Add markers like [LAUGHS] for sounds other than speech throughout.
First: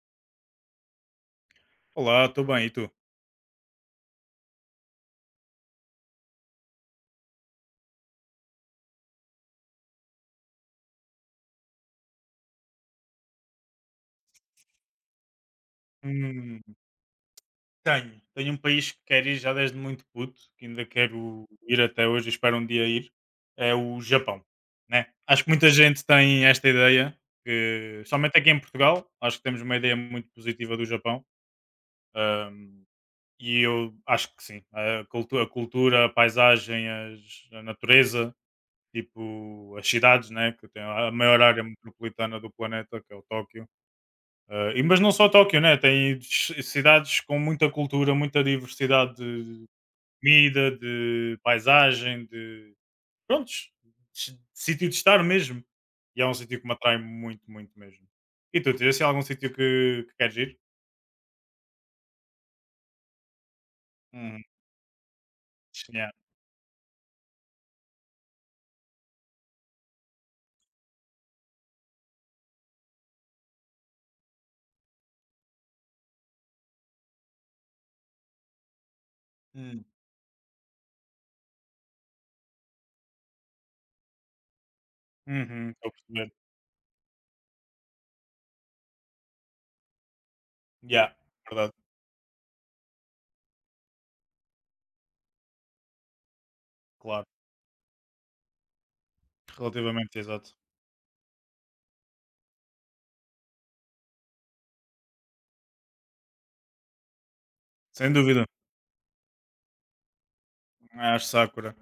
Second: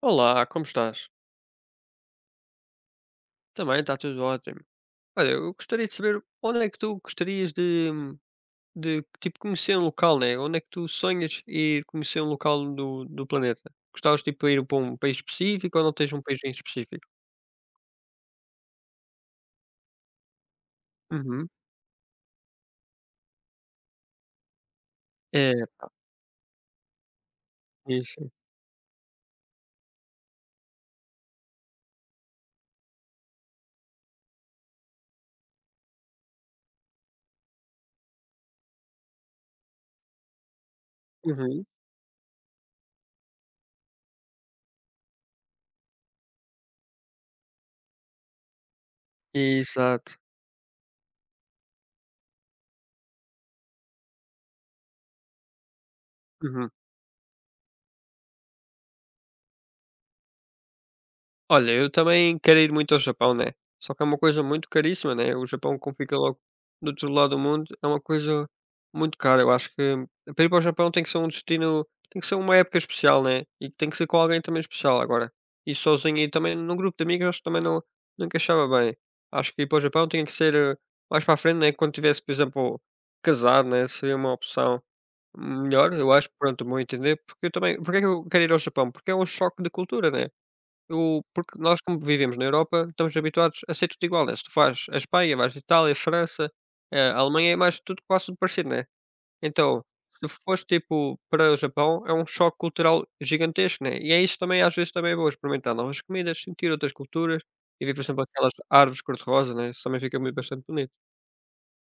Olá, como estás? Olá, estou bem, e tu? Também está tudo ótimo. Olha, eu gostaria de saber onde é que tu gostarias de tipo, conhecer um local, né? Onde é que tu sonhas ir conhecer um local do planeta? Gostavas tipo, de ir para um país específico ou não tens um país em Hum, específico? Tenho. Tenho um país que quero ir já desde muito puto, que ainda quero Uhum. ir até hoje e espero um dia ir. É o Japão, né? Acho que É, muita gente tem esta ideia, que, isso. somente aqui em Portugal, acho que temos uma ideia muito positiva do Japão. hum, e eu acho que sim. A cultura, a paisagem, a natureza, tipo as cidades, né? Que tem a maior área Uhum. metropolitana do planeta, que é o Tóquio. Ah, mas não só Tóquio, né? Tem cidades com muita cultura, muita diversidade de Exato. comida, de paisagem, de. Prontos, de sítio de estar mesmo. E é um sítio que Uhum. me atrai muito, muito mesmo. E tu, tens assim algum sítio que queres ir? Olha, eu também quero ir muito ao Japão, né? Só que é uma coisa Uhum. muito caríssima, né? O Japão, como Yeah. fica logo do outro lado do mundo, é uma coisa muito cara. Eu acho que para ir para o Japão tem que ser um destino, tem que ser uma época especial, né? E tem que ser com alguém também especial agora. E sozinho e também num grupo de amigos, acho que também não, não encaixava bem. Acho que ir para o Hum. Japão tinha que ser mais para a frente, né? Quando tivesse, por exemplo, casado, né? Seria uma opção Uhum, estou a melhor, eu acho, perceber. pronto, bom entender. Porque eu também, porque é que eu quero ir ao Japão? Porque é um choque de cultura, né? Yeah, Eu porque verdade, nós como vivemos na Europa, estamos habituados a ser tudo igual, né, se tu faz a Espanha, vais a Itália, França, a claro. Alemanha é mais tudo quase tudo parecido, né. Então, Relativamente, se exato. fores, tipo, para o Japão, é um choque cultural gigantesco, né, e é isso também às vezes também é bom, experimentar novas comidas, sentir outras culturas, e ver, por Sem exemplo, dúvida. aquelas árvores cor-de-rosa, né, isso também fica muito bastante bonito. Acho Sakura.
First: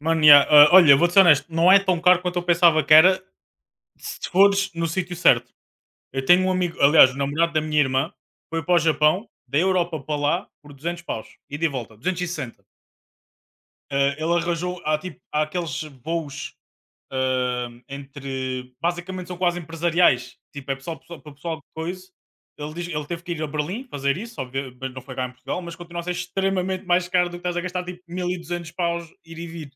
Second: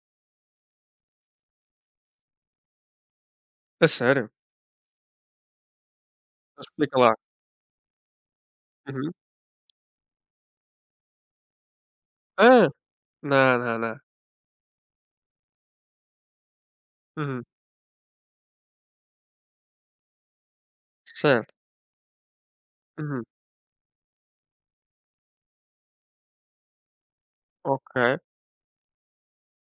Mano, yeah, olha, vou-te ser honesto, não é tão caro quanto eu pensava que era A se sério? fores no sítio certo. Eu tenho um Então amigo, explica aliás, lá. o namorado da minha irmã foi para o Uhum. Japão, da Europa para lá, por 200 paus, e de volta, 260. Ah! Não, não, não. Ele arranjou, há, tipo, há aqueles voos, Uhum. Entre. Basicamente são quase empresariais. Tipo, é pessoal, para Certo. pessoal de coisa. Ele teve Uhum. que ir a Berlim fazer isso, mas não foi cá em Portugal, mas continua a ser extremamente mais caro do que estás a gastar Ok. tipo 1200 paus ir e vir.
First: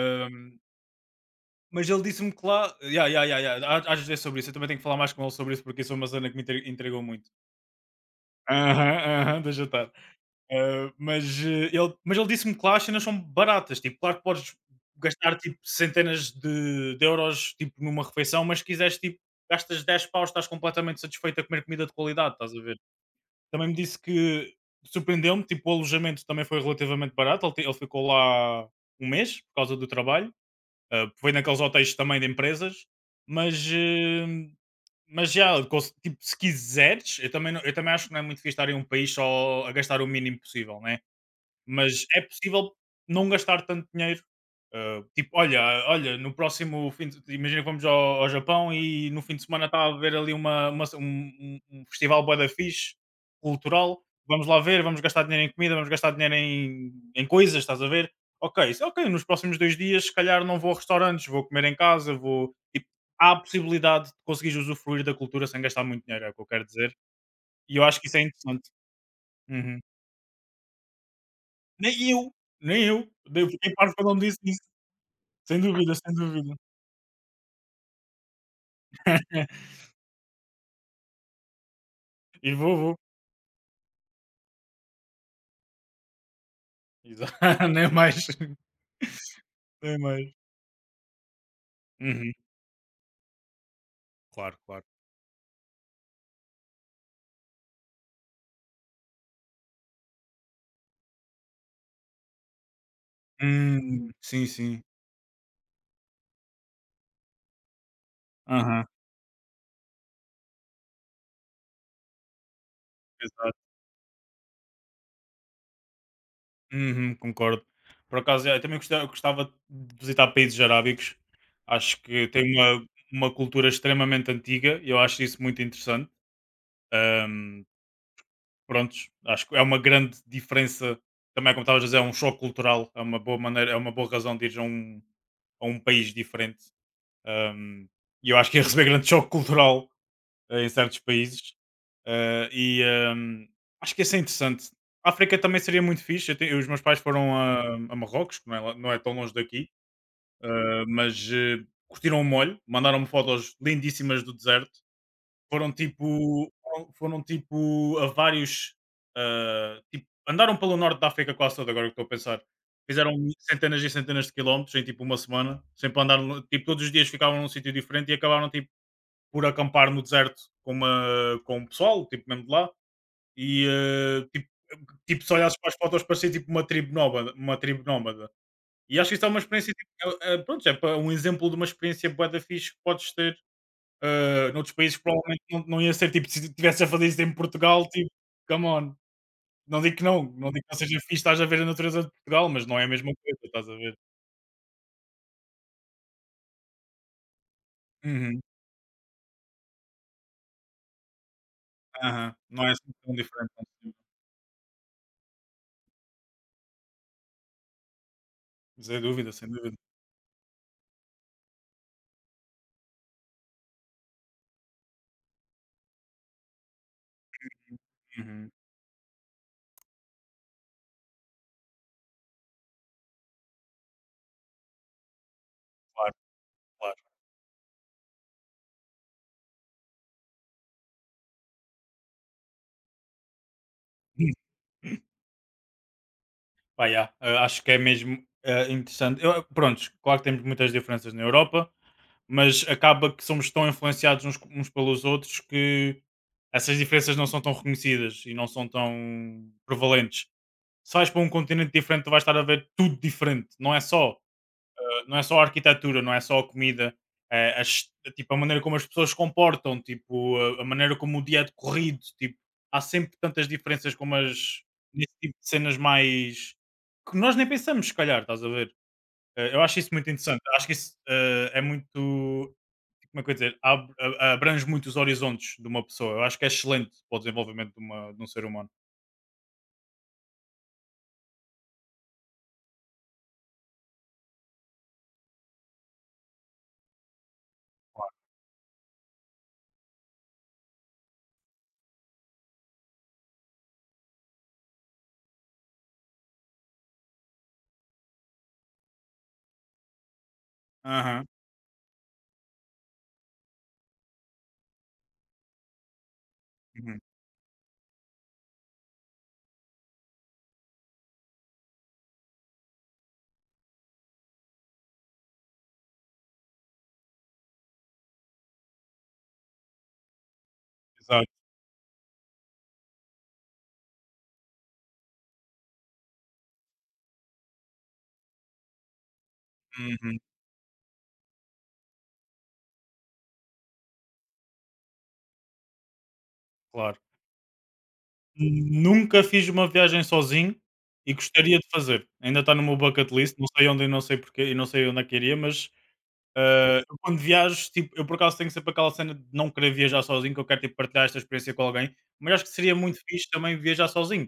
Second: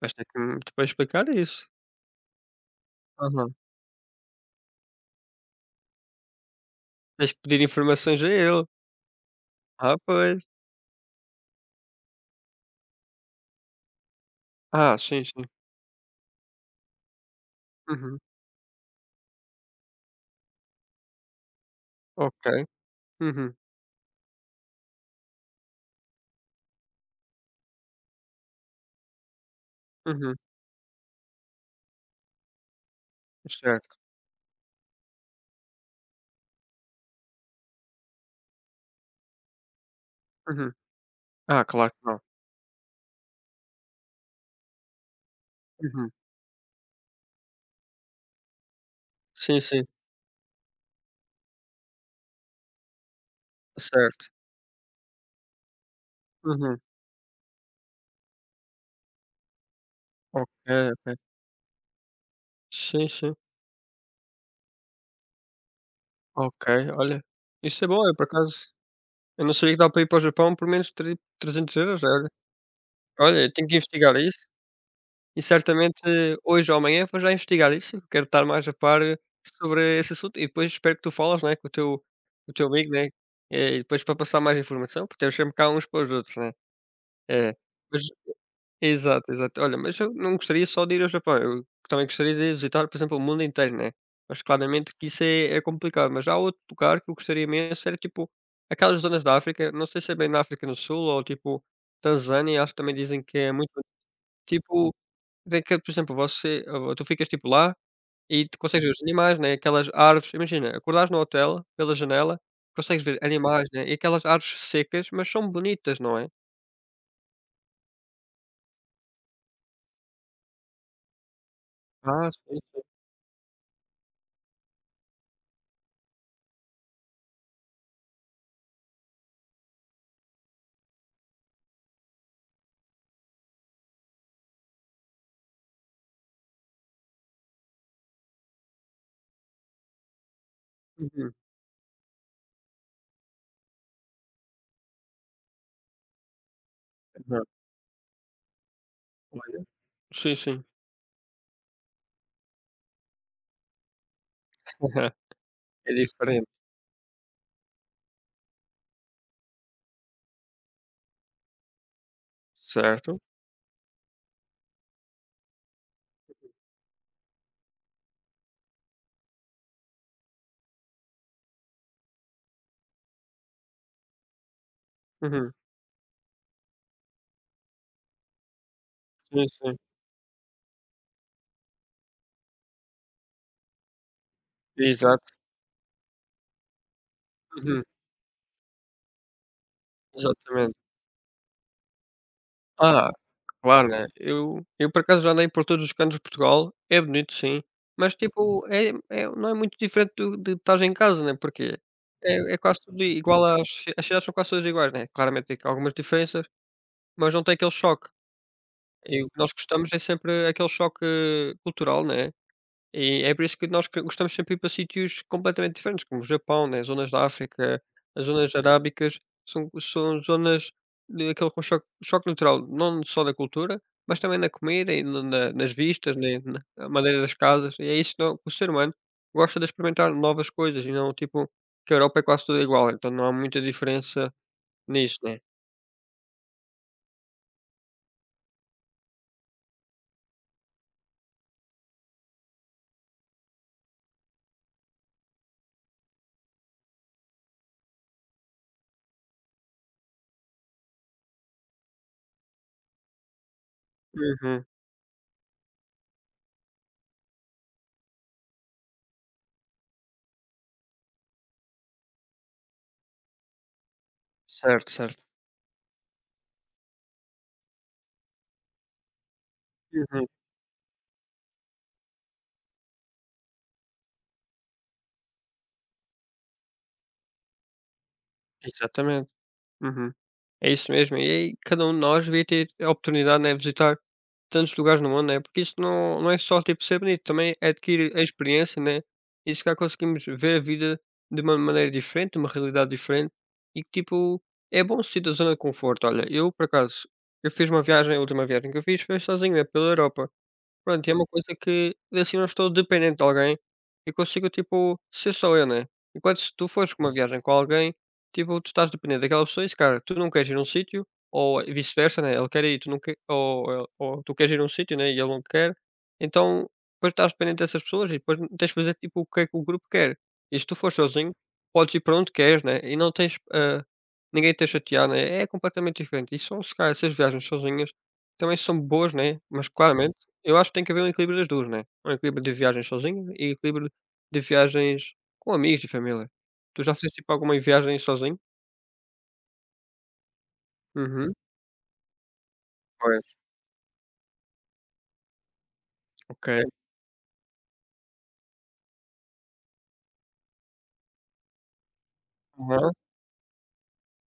Mas tem que me depois explicar isso. mas ele disse-me que lá. Ya, ya, ya, Aham. ya, Há de dizer sobre isso. Eu também tenho que falar mais com ele sobre isso porque isso é uma zona que me intrigou muito. Tens que pedir informações a ele. Aham, aham, do jantar. Ah, pois. Ah, mas, ele disse-me que lá as cenas são baratas, tipo, claro que podes Ah, sim, gastar, sim. tipo, centenas de euros, tipo, numa Uhum. refeição, mas se quiseres, tipo, gastas 10 paus, estás completamente satisfeito a comer comida de qualidade, Ok. estás a ver? Uhum, Também me disse que surpreendeu-me, tipo, o alojamento também foi relativamente barato, ele ficou lá um mês, por causa do trabalho. uhum. Ah, foi naqueles hotéis também de empresas, mas, Certo. Mas já, tipo, se quiseres, eu também, eu também acho que não é muito fixe estar em um país só a gastar o mínimo Uhum. possível, né? Ah, claro que Mas é não. possível não gastar tanto dinheiro. Ah, tipo, olha, Uhum. olha, no próximo fim de imagina que vamos ao Japão e no fim de Sim, semana está sim. a haver ali uma, um festival bué da fixe, cultural. Certo. Vamos lá ver, vamos gastar dinheiro em comida, vamos gastar dinheiro Uhum. em, em coisas, estás a ver? Ok, isso é ok, nos próximos 2 dias, se calhar Ok, não vou a ok. restaurantes, vou comer em casa, vou. Tipo, Sim, há sim. a possibilidade de conseguir usufruir da cultura sem gastar muito dinheiro, é o que eu quero Ok, dizer. olha, E eu isso é acho bom, que eu isso é por acaso interessante. eu não sabia que Uhum. dá para ir para o Japão por menos de trezentos Nem euros olha. eu, nem eu. Olha, Eu eu tenho fiquei que parvo quando ele investigar me isso. disse isso. E Sem dúvida, certamente sem dúvida. hoje ou amanhã vou já investigar isso, eu quero estar mais a par [LAUGHS] sobre esse assunto e depois espero que tu falas, né, com o teu com E o teu vou, amigo, vou. né, e depois para passar mais informação, porque temos sempre cá uns para os outros, né. Exa É, [LAUGHS] nem mas mais. exato, exato. Olha, mas Nem eu mais. não gostaria só de ir ao Japão, eu também Uhum. gostaria de visitar, por exemplo, o mundo inteiro, né, mas Claro, claro. claramente que isso é complicado, mas há outro lugar que eu gostaria imenso era, tipo, aquelas zonas da África, não sei se é bem na África do Sul ou, tipo, Tanzânia, acho que também dizem que é muito Sim, sim. tipo de por exemplo, você ou tu ficas, tipo, lá e tu consegues Aham, ver os animais, né, aquelas árvores imagina, acordares no hotel, pela janela, consegues ver animais, exato. né, e aquelas árvores secas, mas são bonitas, não é? Uhum, concordo. Por acaso, eu também gostava de visitar países arábicos. Acho que Ah, tem sim. uma cultura extremamente antiga e eu acho isso muito interessante. Prontos, acho que é uma grande diferença. Também, como estavas a dizer, é um choque cultural, é uma boa maneira, é uma boa razão de ir a um país diferente. Um, e eu acho que ia receber grande choque cultural em certos Uhum. países. Eh, e um, Acho que isso é interessante. A África também seria muito fixe. Eu os meus pais foram Aham. A Marrocos, que não é, não é tão longe Olha. daqui, Sim, sim. Mas curtiram o molho, mandaram-me fotos lindíssimas do Aham. deserto. [LAUGHS] Foram É diferente. tipo foram foram tipo a vários, tipo andaram pelo norte da África quase todo, agora que estou a pensar. Fizeram Certo. centenas e centenas de quilómetros em tipo uma semana, sempre andaram tipo todos os dias ficavam num sítio diferente e acabaram tipo por acampar no deserto com o pessoal, tipo mesmo de lá, e, tipo tipo se Uhum. olhasses para as fotos parecia tipo uma tribo nómada uma tribo nómada. E acho que isso é uma Sim, experiência sim. tipo, pronto, é pa um exemplo de uma experiência bué da fixe que podes ter, noutros países Exato. provavelmente não, não ia ser, tipo, se estivesse a fazer isso em Uhum. Portugal, tipo, come on. Não digo que não, não digo que Exatamente. não seja fixe, estás a ver a natureza de Portugal, mas não é a Ah, mesma coisa, estás a claro, ver? né. Eu por acaso já andei por todos os cantos de Portugal, é bonito sim, mas Uhum, tipo é não é muito diferente do de estar em casa, né, porque aham. é Não é quase assim tudo tão igual diferente. às ci- Não. as cidades são quase todas iguais, né, claramente tem algumas diferenças, mas não tem aquele choque. Sem E o dúvida, que sem nós dúvida. gostamos é sempre aquele choque cultural, né. E é por isso que nós que gostamos sempre de ir para sítios completamente diferentes, como o Japão, né, zonas da África, as Uhum, zonas arábicas, são zonas daquele com choque natural, não só da cultura, mas também na comida e na na nas claro, vistas, né, na claro. maneira das casas, e é isso que o ser humano gosta de experimentar novas coisas e não tipo que a Europa é quase toda igual, então não há muita Hum. diferença nisso, né. Pá, yeah, acho que é mesmo interessante. Eu, prontos, claro que temos muitas diferenças na Europa, mas acaba que somos tão influenciados uns pelos outros que essas diferenças não são tão reconhecidas e não são tão prevalentes. Se vais para um continente diferente, tu vais estar a ver tudo diferente. Uhum. Não é só a arquitetura, não é só a comida, é, tipo, a maneira como as pessoas se comportam, tipo, a maneira como o dia é decorrido. Tipo, há sempre tantas diferenças como as Certo, nesse certo. tipo de cenas mais que nós nem pensamos, se calhar, estás a ver? Eu acho isso muito Uhum. interessante. Acho que isso é muito. Como é que eu ia dizer? Abrange muito os horizontes de uma pessoa. Eu acho que é excelente para o desenvolvimento de um ser humano. Exatamente. Uhum. É isso mesmo. E aí cada um de nós devia ter a oportunidade, né, de visitar tantos lugares no mundo, né? Porque isso não é só tipo ser bonito, também é adquirir a experiência, né? E se calhar conseguimos ver a vida de uma maneira diferente, de uma realidade diferente, e que tipo, é bom sair da zona de conforto. Olha, eu por acaso, eu fiz uma viagem, a última viagem que eu fiz foi sozinho, né, pela Europa. Pronto, e é uma Aham. coisa que assim não estou dependente de alguém e consigo, tipo, ser só eu, né? Enquanto se tu fores Uhum. com uma viagem com alguém, tipo, tu estás dependente daquela pessoa e se cara, tu não queres ir a um sítio, ou vice-versa, né? Ele quer ir, tu não quer ou, ou tu queres ir a um sítio, né? E ele não quer, então depois estás dependente dessas pessoas e depois tens de fazer tipo o que é que o grupo quer. E se tu fores Exato. sozinho, podes ir para onde queres, né? E não tens, ninguém te a chatear, né? É completamente diferente. E são, se calhar, essas viagens sozinhas também são boas, né? Mas claramente. Uhum. Eu acho que tem que haver um equilíbrio das 2, né. Um equilíbrio de viagens sozinho e equilíbrio de viagens com amigos e família. Tu já Claro. fizeste, tipo, alguma viagem sozinho? Nunca fiz uma viagem sozinho e Uhum. gostaria de fazer. Ainda está no meu bucket Pois, list, não sei onde e não sei porquê e não sei onde é que iria, mas ok. Eu quando viajo, tipo, eu por acaso tenho sempre aquela cena de não querer viajar sozinho, que eu quero tipo, partilhar esta experiência com alguém, mas acho que seria Aham. muito fixe também viajar sozinho,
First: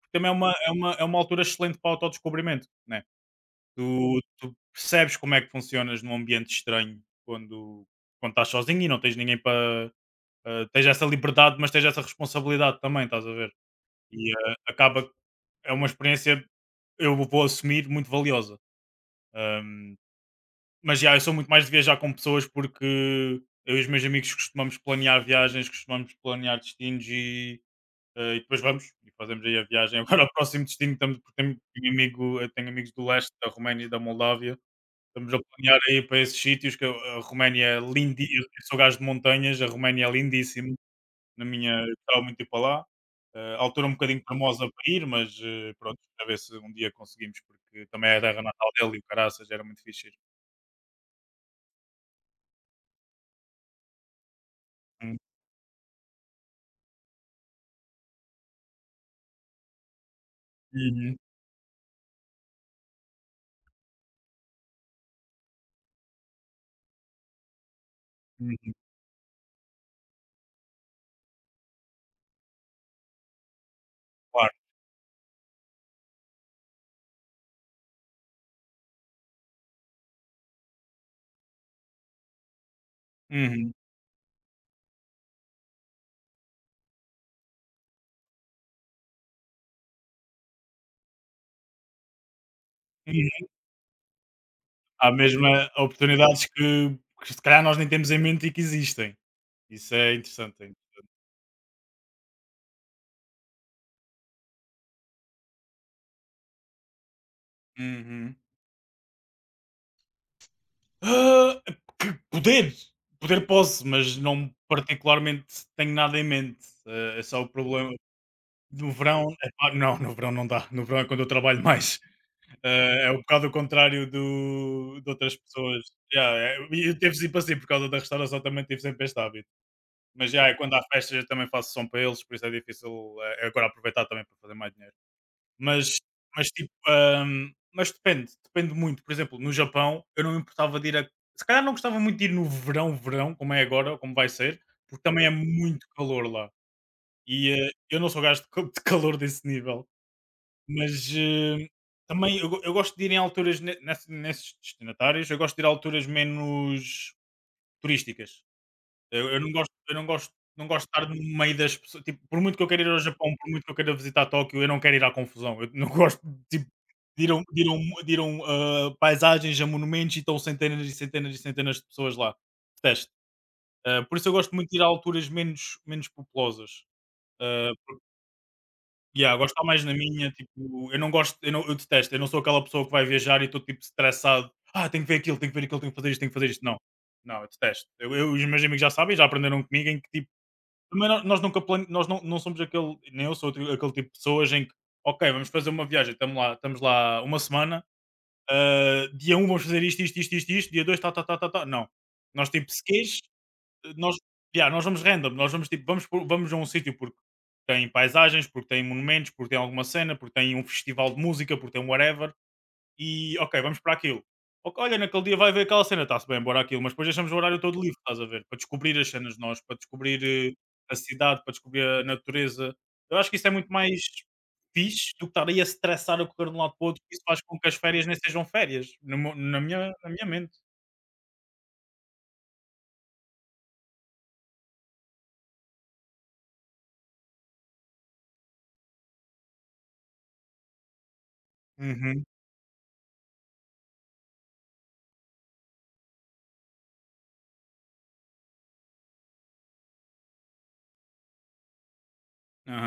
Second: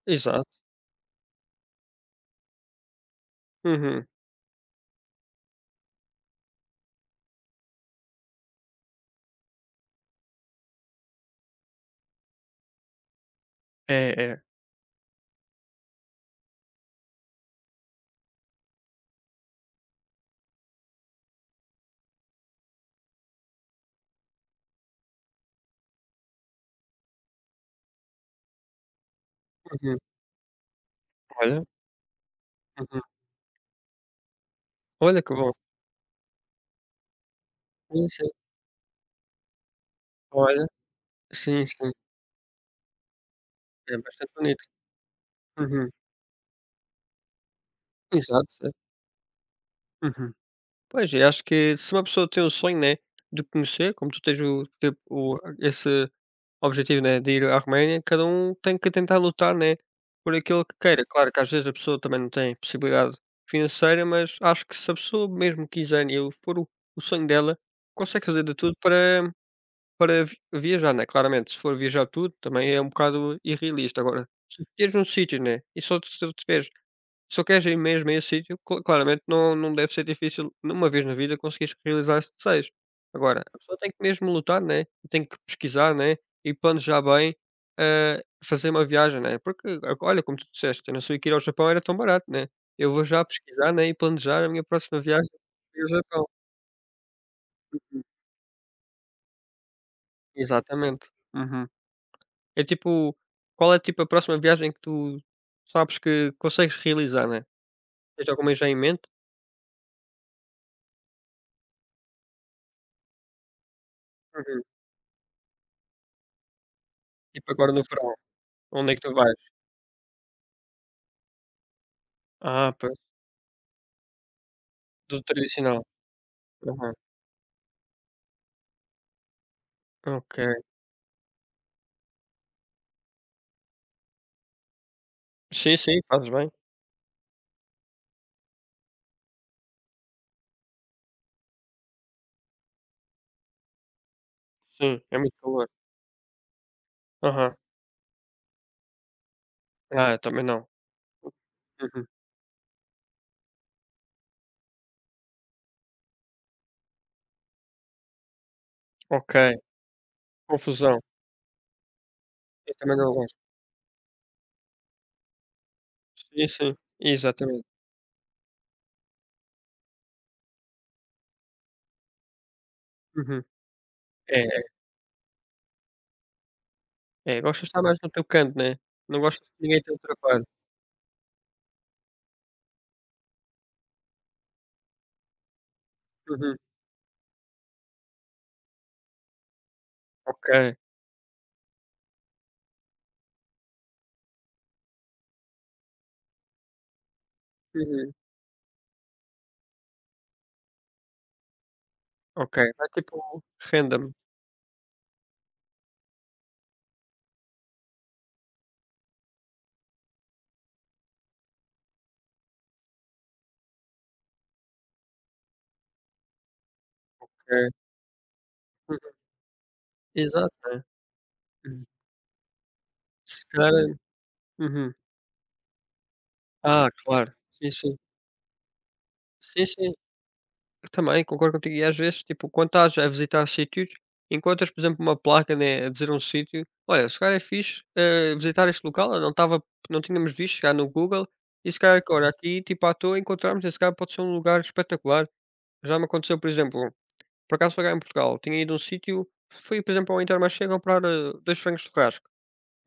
porque também é Exato. uma, é uma altura excelente para o autodescobrimento, né? Uhum. Tu percebes como é que funcionas num ambiente estranho quando, quando estás sozinho e não tens ninguém para. Tens essa liberdade, mas tens essa responsabilidade também, estás a ver? É, E é. Acaba é uma experiência, eu vou assumir, muito valiosa. Ahm, mas já, eu sou muito mais de viajar com pessoas porque eu e os meus amigos costumamos planear viagens, costumamos planear destinos e, e depois vamos e fazemos aí a Uhum. viagem. [LAUGHS] Agora, o próximo destino, estamos, porque Olha. Tenho amigos Uhum. do leste, da Roménia e da Moldávia. Olha que Estamos a bom. planear aí para esses sítios, que a Roménia é Sim, sim. lindíssima. Eu sou gajo de montanhas, a Roménia é Olha. lindíssima na Sim, minha, sim. gostava muito de ir para lá. Altura um É bocadinho bastante bonito. cremosa para ir, mas Uhum. pronto, a ver se um dia conseguimos, porque também é a terra Exato, é. natal dele e o caraças, era muito fixe ir. Uhum. Pois, eu acho que se uma pessoa tem o sonho, né, de conhecer, como tu tens o, teu- Hum. o, esse objetivo, né, de ir à Roménia, cada um tem que tentar lutar, né, por aquilo que queira. Uhum, Claro que às vezes a pessoa também não tem possibilidade financeira, mas acho que se a pessoa mesmo quiser né, e ele for o sonho dela, consegue fazer de tudo uhum, para, viajar, né, claramente. Se for viajar tudo, também é um bocado irrealista. Agora, claro. se tiveres um sítio, né, e só te se eu queres ir mesmo a esse sítio, claramente não deve ser difícil numa vez na vida conseguires realizar esse desejo. Agora, a Uhum, pessoa tem que mesmo lutar, né, tem que pesquisar, né, e planejar bem, fazer uma viagem, né, porque olha, como tu disseste, eu não sabia que ir ao Japão era tão barato, né, eu vou já uhum. pesquisar, né, e planejar a minha próxima Há viagem mesmo ao Japão. oportunidades que se calhar nós nem temos em mente e que existem. Isso é interessante. Exatamente. Uhum. É tipo, qual é tipo a próxima viagem que tu sabes que consegues realizar, né? Tens Uhum. alguma já em mente? Ah, que poder! Poder posso, mas não Uhum. particularmente tenho nada em mente. É só o Tipo agora no problema. verão, onde No é que tu verão, vais? epá, não, no verão não dá. No verão é quando eu trabalho mais. Ah, pois, É um bocado o contrário de do outras tradicional. pessoas. Yeah, é, e Aham, eu tive sempre assim, por causa da restauração, também tive sempre este hábito. Mas já, yeah, ok. quando há festas, eu também faço som para eles, por isso é difícil agora aproveitar também para fazer mais dinheiro. Sim, Mas, sim, fazes mas bem. tipo, mas depende muito. Por exemplo, no Japão, eu não me importava de ir a. Se calhar não gostava muito de ir no verão, verão, como é agora, ou como vai ser, Sim, porque é também é muito calor. muito calor lá. E Aham. Eu não sou gajo de de calor desse nível. Ah, eu também não. Mas Uhum. também eu gosto de ir em alturas nesses destinatários, eu gosto de ir a alturas menos turísticas. Eu, Ok, eu não gosto, eu não gosto, não gosto confusão. de estar no meio das pessoas. Tipo, por muito que eu Eu queira ir também ao não Japão, gosto. por muito que eu queira visitar Tóquio, eu não quero ir à confusão. Eu não [LAUGHS] gosto Sim, de, tipo, sim, exatamente. De ir a um, paisagens, a monumentos e estão centenas e centenas e centenas de pessoas lá. Detesto. Uhum. Ah, por isso eu É, gosto muito de ir a alturas menos, menos populosas. é, é. Gostas de Ah, estar mais no teu canto, né, não yeah, gostas gosto de de estar ninguém mais te na minha, atrapalhar. tipo, eu não gosto, eu, não, eu detesto, eu não sou aquela pessoa que vai viajar e estou tipo estressado, tenho que ver aquilo, tenho que ver aquilo, tenho que fazer isto, tenho que fazer Uhum. isto. Não, não, eu detesto. Os meus amigos já sabem, já aprenderam comigo em que tipo, Ok. também nós nunca plane... nós não, não somos aquele, nem eu sou aquele tipo de pessoas em que, ok, vamos fazer uma viagem, estamos lá uma semana, Uhum. Dia um vamos fazer isto, isto, isto, isto, isto, dia 2 tá, tá, tá, tá, tá. Não. Nós Ok, tipo, se vai tipo queres, random. nós, yeah, nós vamos random, nós vamos tipo, vamos, vamos a um sítio porque tem paisagens, porque tem monumentos, porque tem alguma cena, porque tem um festival de música, porque tem whatever, e ok, vamos para aquilo. Ok, olha, naquele dia vai ver aquela cena, está-se bem, bora aquilo, mas depois deixamos o horário Ok. todo livre, estás a ver? Para descobrir as Uhum. cenas nós, para descobrir Exato, né. a cidade, para descobrir Uhum. a natureza. Eu acho que Se isso é muito calhar. mais Uhum. fixe do que estar aí a stressar a correr de um lado para o Ah, outro, isso claro. faz com que Sim, as sim. férias nem sejam férias, no meu- Sim, sim. na minha mente. Também, concordo contigo. E às vezes, tipo, quando estás a visitar sítios, encontras, por exemplo, uma placa, né, a dizer um sítio, olha, se calhar é fixe visitar este local, eu não estava, não tínhamos visto, chegar no Google, e se calhar, que, Uhum. olha, aqui, tipo, à toa encontramos, esse cara pode ser um lugar espetacular. Já me aconteceu, por exemplo, por acaso foi cá em Portugal, tinha ido a um sítio, fui, por exemplo, ao Intermarché comprar dois frangos de churrasco.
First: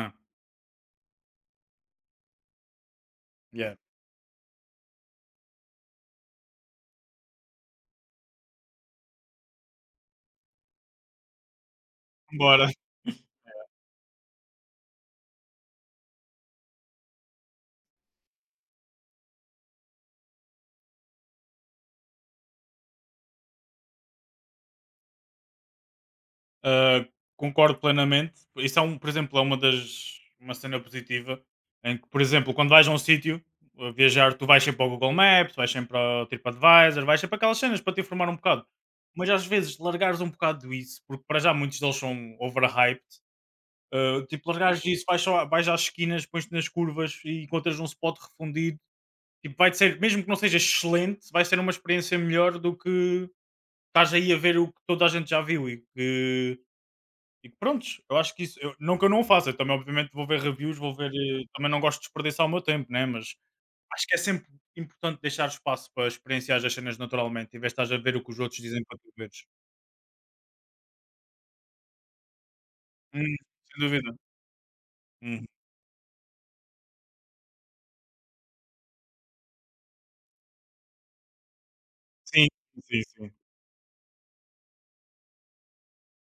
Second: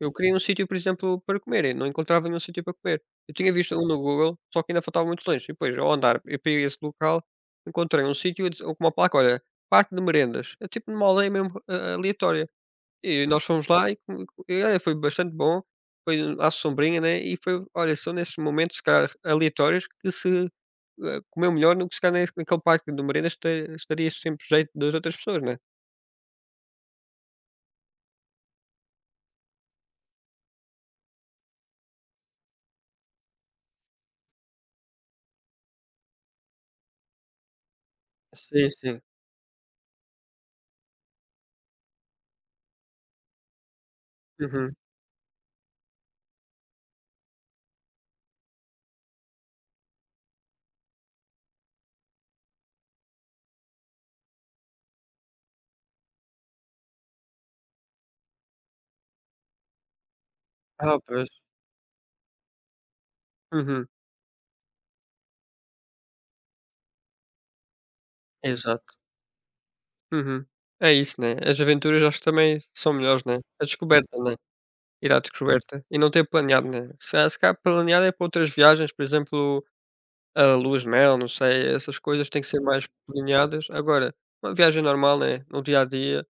Eu queria um sítio, por exemplo, para comer e não encontrava nenhum sítio para comer. Eu tinha visto Yeah. um no Google, só que ainda faltava muito longe. E depois, ao andar eu para esse local, encontrei um sítio a dizer com uma placa, olha, parque de merendas. É tipo numa aldeia mesmo a aleatória. Bora. E nós fomos lá e olha, foi bastante bom, foi à sombrinha, né, e foi olha, são nesses momentos, se calhar, aleatórios que se, comeu melhor do que se calhar nesse naquele parque de merendas estaria sempre jeito das outras pessoas, né? Uh, Concordo plenamente. Isso é um, por exemplo, é uma das uma cena positiva em que, por exemplo, quando vais a um sítio a viajar, tu vais sempre ao Google Maps, vais sempre ao TripAdvisor, vais sempre aquelas cenas para te informar um bocado. Sim, sim. Mas às vezes largares um bocado disso, porque para já muitos deles são overhyped. Tipo, Uhum. largares disso, vais, só, vais às esquinas, pões-te nas curvas e encontras um spot refundido. Tipo, vai ser, mesmo que não seja excelente, vai ser uma experiência melhor do que estás aí a ver o que toda a gente já viu e que e prontos, eu acho que isso, eu, não que eu não faça, eu também obviamente vou ver reviews, vou Ah, ver, pois. Também não gosto de desperdiçar o meu tempo, né? Mas Uhum. acho que é sempre importante deixar espaço para experienciar as cenas naturalmente, em vez de estás a ver o que os outros dizem Exato. para tu veres. Uhum. É isso, né, as aventuras acho que também são melhores, Hum, né, a sem descoberta, dúvida. né, ir à Uhum. descoberta e não ter planeado, né, se há se calhar planeado é para outras viagens, por exemplo, a lua de mel, não sei, essas coisas têm que Sim, ser mais sim, sim. planeadas, agora, uma viagem normal, né, no dia a dia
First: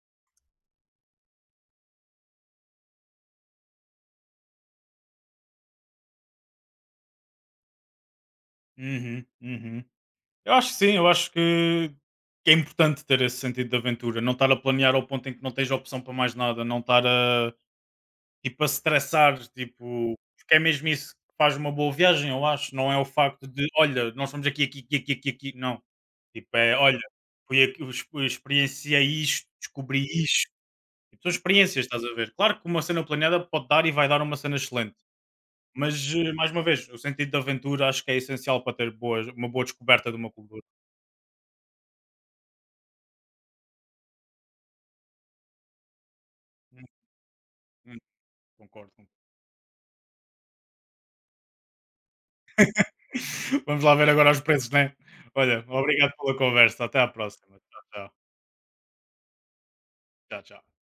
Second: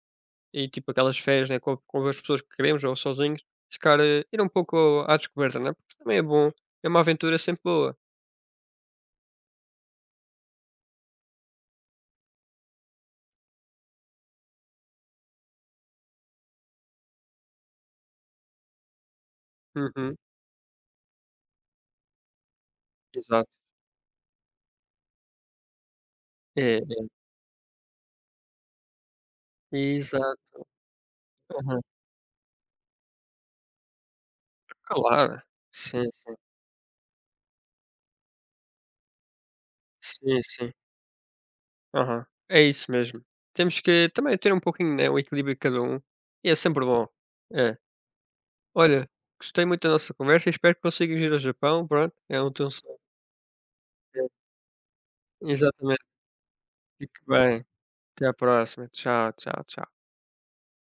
e tipo aquelas férias, né, com as pessoas que queremos ou sozinhos, ficar calhar ir um pouco à descoberta, né, porque também é bom, é uma aventura sempre boa. Uhum, uhum. Eu acho que sim, eu acho que é importante ter esse sentido de aventura, não estar a planear ao ponto em que não tens opção para mais nada, não estar a. Tipo a se traçar, tipo, Uhum, porque é mesmo isso que faz uma boa viagem, eu acho. Não é o facto exato. de, olha, nós somos aqui, aqui, aqui, aqui, aqui, aqui. Não. Tipo, é, É, é. olha, fui aqui, eu experienciei isto, descobri isto. Exato. Tipo, são Aham. experiências, estás a ver? Claro que uma cena planeada pode dar e vai dar uma cena excelente. Claro. Mas, Sim, sim. mais uma vez, o sentido da aventura acho que é essencial para ter uma boa descoberta de uma Sim, cultura. sim. Aham. É isso mesmo. Temos que também ter um pouquinho, né, o equilíbrio de cada um e é sempre Hum, bom. É. hum, concordo. Olha, Concordo. gostei muito da nossa conversa e espero que consigas ir ao Japão, pronto, é um teu sonho. [LAUGHS] Vamos lá ver É, agora os preços, né? Olha, exatamente. obrigado pela conversa. Até à Fique próxima. bem. Tchau, tchau. Até à próxima. Tchau, tchau, tchau. Tchau, tchau.